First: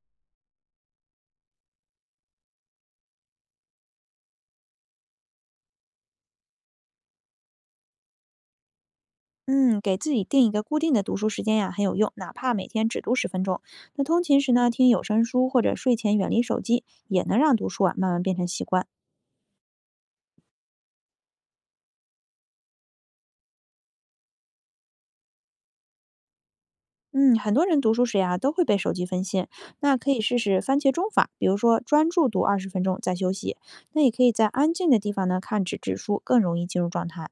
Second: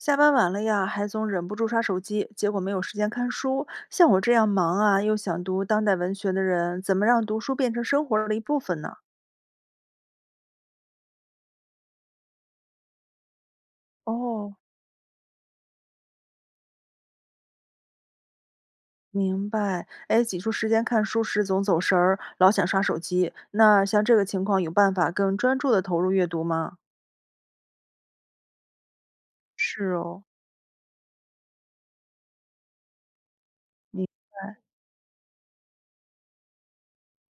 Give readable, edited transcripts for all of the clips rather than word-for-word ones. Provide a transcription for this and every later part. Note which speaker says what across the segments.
Speaker 1: 下班晚了呀，还总忍不住刷手机，结果没有时间看书。像我这样忙啊，又想读当代文学的人，怎么让读书变成生活的一部分呢？
Speaker 2: 嗯，给自己定一个固定的读书时间呀，很有用，哪怕每天只读十分钟。那通勤时
Speaker 1: 哦，
Speaker 2: 呢，听有声书或者睡前远离手机，也能让读书啊慢慢变成习惯。
Speaker 1: 明白。哎，挤出时间看书时总走神儿，老想刷手机。那像这个情况，有办法更专注的投入阅读吗？
Speaker 2: 嗯，很多人读书时呀都会被手机分心，
Speaker 1: 是
Speaker 2: 那可以
Speaker 1: 哦，
Speaker 2: 试试番茄钟法，比如说专注读20分钟再休息。那
Speaker 1: 明
Speaker 2: 也可以在
Speaker 1: 白。
Speaker 2: 安静的地方呢看纸质书，更容易进入状态。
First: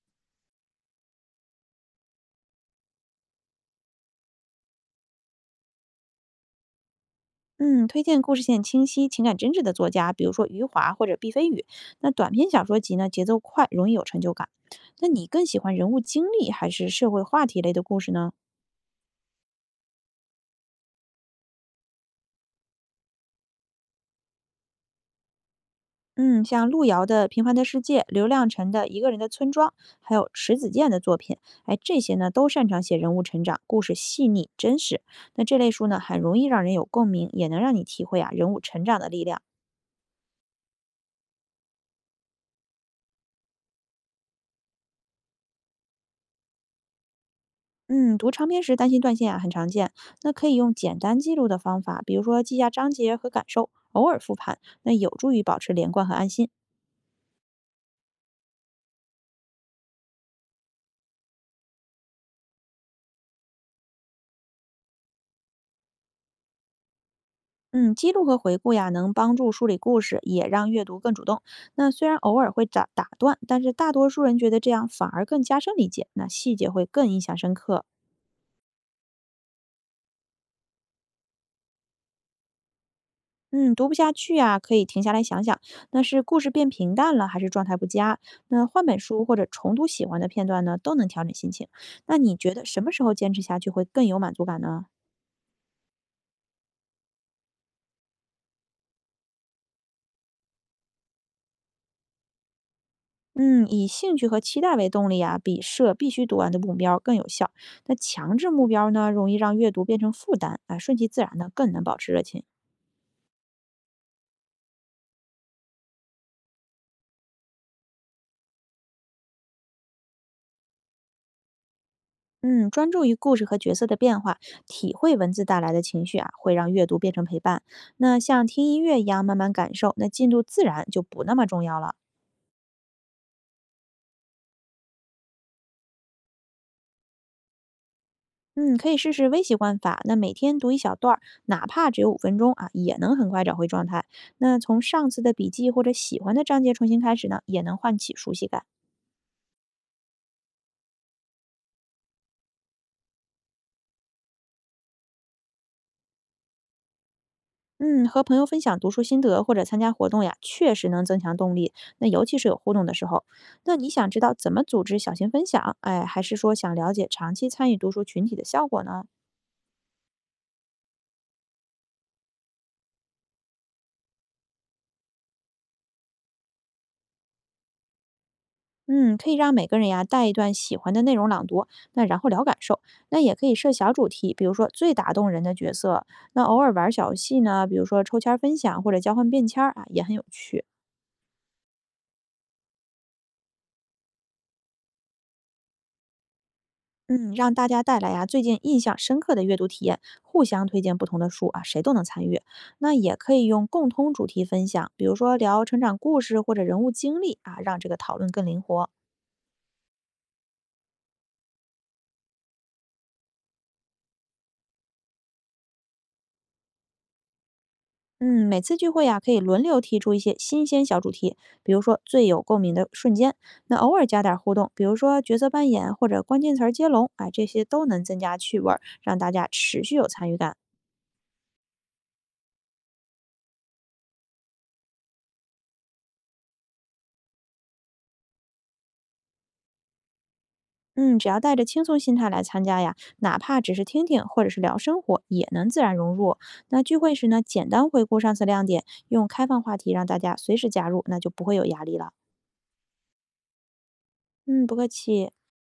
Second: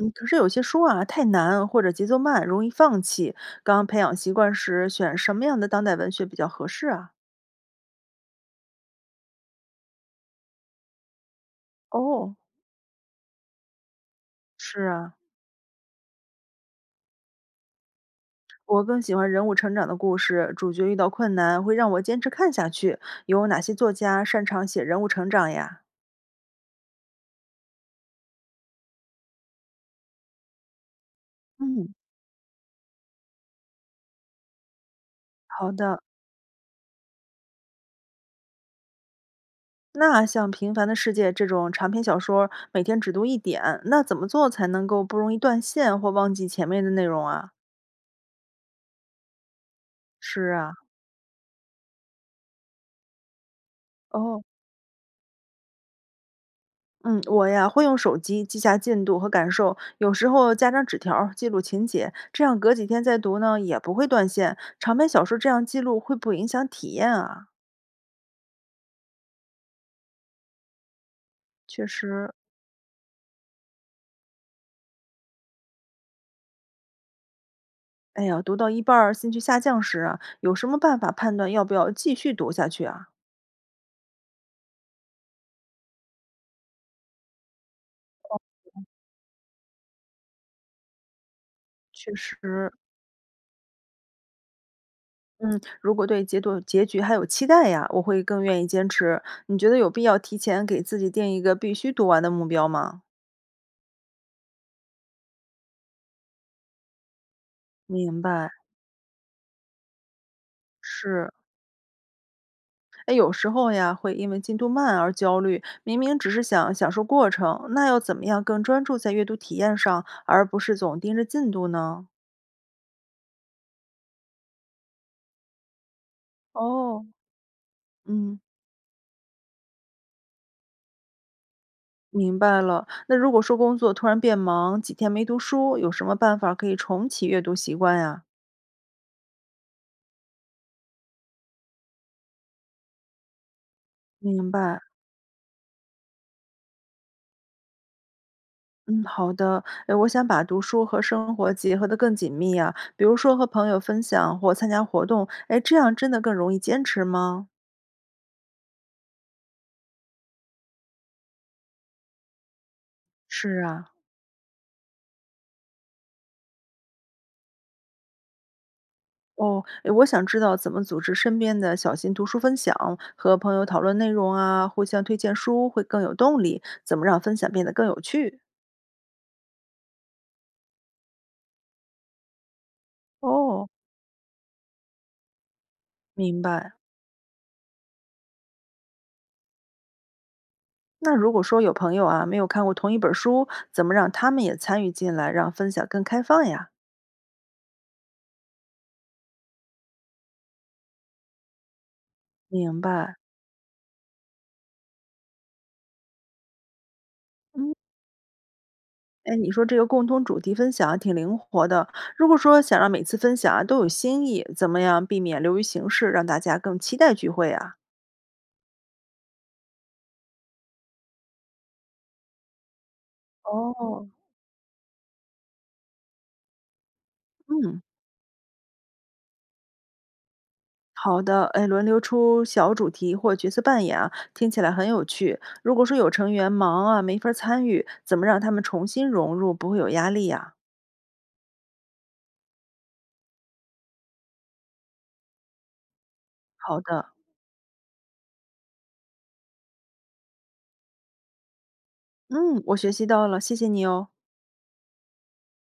Speaker 1: 嗯，可是有些书啊太难或者节奏慢，容易放弃。刚培养习惯时，选什么样的当代文学比较合适啊？
Speaker 2: 嗯，推荐故事线清晰、情感真挚的作家，比如说余华或者毕飞宇。那短
Speaker 1: 哦，
Speaker 2: 篇小说集呢，节奏快，容易有成就感。
Speaker 1: 是
Speaker 2: 那
Speaker 1: 啊，
Speaker 2: 你更喜欢人物经历还是社会话题类的故事呢？
Speaker 1: 我更喜欢人物成长的故事，主角遇到困难会让我坚持看下去。有哪些作家擅长写人物成长呀？
Speaker 2: 嗯，像路遥的《平凡的世界》，刘亮程的《一个人的村庄》，还有迟子健的作品，哎，
Speaker 1: 嗯，
Speaker 2: 这些呢都擅长写人物成长，故事细腻真实。那这
Speaker 1: 好
Speaker 2: 类书呢，
Speaker 1: 的，
Speaker 2: 很容易让人有共鸣，也能让你体会啊人物成长的力量。
Speaker 1: 那像《平凡的世界》这种长篇小说，每天只读一点，那怎么做才能够不容易断线或忘记前面的内容啊？
Speaker 2: 嗯，读长篇时担心断线啊，很常见。那可
Speaker 1: 是
Speaker 2: 以
Speaker 1: 啊，
Speaker 2: 用简单记录的方法，比如说记下章节和感受，偶尔复
Speaker 1: 哦，
Speaker 2: 盘，那有助于保持连贯和安心。
Speaker 1: 嗯，我呀会用手机记下进度和感受，有时候加张纸条儿记录情节，这样隔几天再读呢也不会断线。长篇小说这样记录会不会影响体验啊？
Speaker 2: 嗯，记录和回顾呀，能帮助梳理故事，也让阅读更主动。
Speaker 1: 确
Speaker 2: 那虽然
Speaker 1: 实，
Speaker 2: 偶尔会打断，但是大多数人觉得这样反而更加深理解，那细节会更印象深刻。
Speaker 1: 哎呀，读到一半儿兴趣下降时啊，有什么办法判断要不要继续读下去啊？
Speaker 2: 嗯，读不下去啊，可以停下来想想，那是故事变平淡了，还是状态不佳？那换本书或者重读喜欢的片段呢，都能调整心情。
Speaker 1: 确
Speaker 2: 那你觉得
Speaker 1: 实，
Speaker 2: 什么时候坚持下去会更有满足感呢？
Speaker 1: 嗯，如果对结果结局还有期待呀，我会更愿意坚持。你觉得有必要提前给自己定一个必须读完的目标吗？
Speaker 2: 嗯，以兴趣和期待为动力啊，比设必须读完的目标更有效。那
Speaker 1: 明
Speaker 2: 强
Speaker 1: 白，
Speaker 2: 制目标呢，容易让阅读变成负担啊，顺其自
Speaker 1: 是，
Speaker 2: 然呢，更能保持热情。
Speaker 1: 哎，有时候呀，会因为进度慢而焦虑，明明只是想享受过程，那要怎么样更专注在阅读体验上，而不是总盯着进度呢？
Speaker 2: 嗯，专注于故事和角色的变化，体会文字带来的情绪啊，会让阅读
Speaker 1: 哦，
Speaker 2: 变成陪伴。那
Speaker 1: 嗯。
Speaker 2: 像听音乐一样慢慢感受，那进度自然就不那么重要了。
Speaker 1: 明白了。那如果说工作突然变忙，几天没读书，有什么办法可以重启阅读习惯呀？
Speaker 2: 嗯，可以试试微习惯法，那每天读一小段儿，哪怕只有5分钟啊，也能很快找回状态。
Speaker 1: 明
Speaker 2: 那
Speaker 1: 白。
Speaker 2: 从上次的笔记或者喜欢的章节重新开始呢，也能唤起熟悉感。
Speaker 1: 嗯，好的。诶，我想把读书和生活结合得更紧密呀，比如说和朋友分享或参加活动，诶，这样真的更容易坚持吗？
Speaker 2: 嗯，和朋友分享读书心得或者参加活动呀，确实能增强动力。那尤其是有互动的时候，
Speaker 1: 是
Speaker 2: 那你
Speaker 1: 啊。
Speaker 2: 想知道怎么组织小型分享，哎，还是说想了解长期参与读书群体的效果呢？
Speaker 1: 哦，诶，我想知道怎么组织身边的小型读书分享，和朋友讨论内容啊，互相推荐书会更有动力，怎么让分享变得更有趣？
Speaker 2: 嗯，可以让每个人呀带一段喜欢的内容朗读，那然后聊感受。那也可以
Speaker 1: 哦，
Speaker 2: 设小主题，比如说最打动人的角色。
Speaker 1: 明
Speaker 2: 那偶
Speaker 1: 白。
Speaker 2: 尔玩儿小游戏呢，比如说抽签儿分享或者交换便签儿啊，也很有趣。
Speaker 1: 那如果说有朋友啊，没有看过同一本书，怎么让他们也参与进来，让分享更开放呀？
Speaker 2: 嗯，让大家带来呀、最近印象深刻的阅读体验，互相推荐不同的书啊，谁都能参与。
Speaker 1: 明
Speaker 2: 那
Speaker 1: 白。
Speaker 2: 也可以用共通主题分享，比如说聊成长故事或者人物经历啊，
Speaker 1: 嗯，
Speaker 2: 让这个讨论更灵活。
Speaker 1: 哎，你说这个共同主题分享还挺灵活的。如果说想让每次分享啊都有新意，怎么样避免流于形式，让大家更期待聚会啊？
Speaker 2: 嗯，每次聚会呀、可以轮流提出一些新鲜小主题，比如说最有共鸣的瞬间。那偶
Speaker 1: 哦，
Speaker 2: 尔加点互动，比如说角色扮演或者关键词儿接龙，啊，这些
Speaker 1: 嗯，
Speaker 2: 都能增加趣味儿，让大家持续有参与感。
Speaker 1: 好的，哎，轮流出小主题或角色扮演啊，听起来很有趣。如果说有成员忙啊，没法儿参与，怎么让他们重新融入，不会有压力呀？
Speaker 2: 嗯，只要带着轻松心态来参加呀，哪怕只是听听或者是聊生活，也能自然融入。
Speaker 1: 好
Speaker 2: 那聚
Speaker 1: 的，
Speaker 2: 会时呢，简单回顾上次亮点，用开放话题让大家随时加入，那就不会有压力了。
Speaker 1: 嗯，我学习到了，谢谢你哦。
Speaker 2: 嗯，不客气。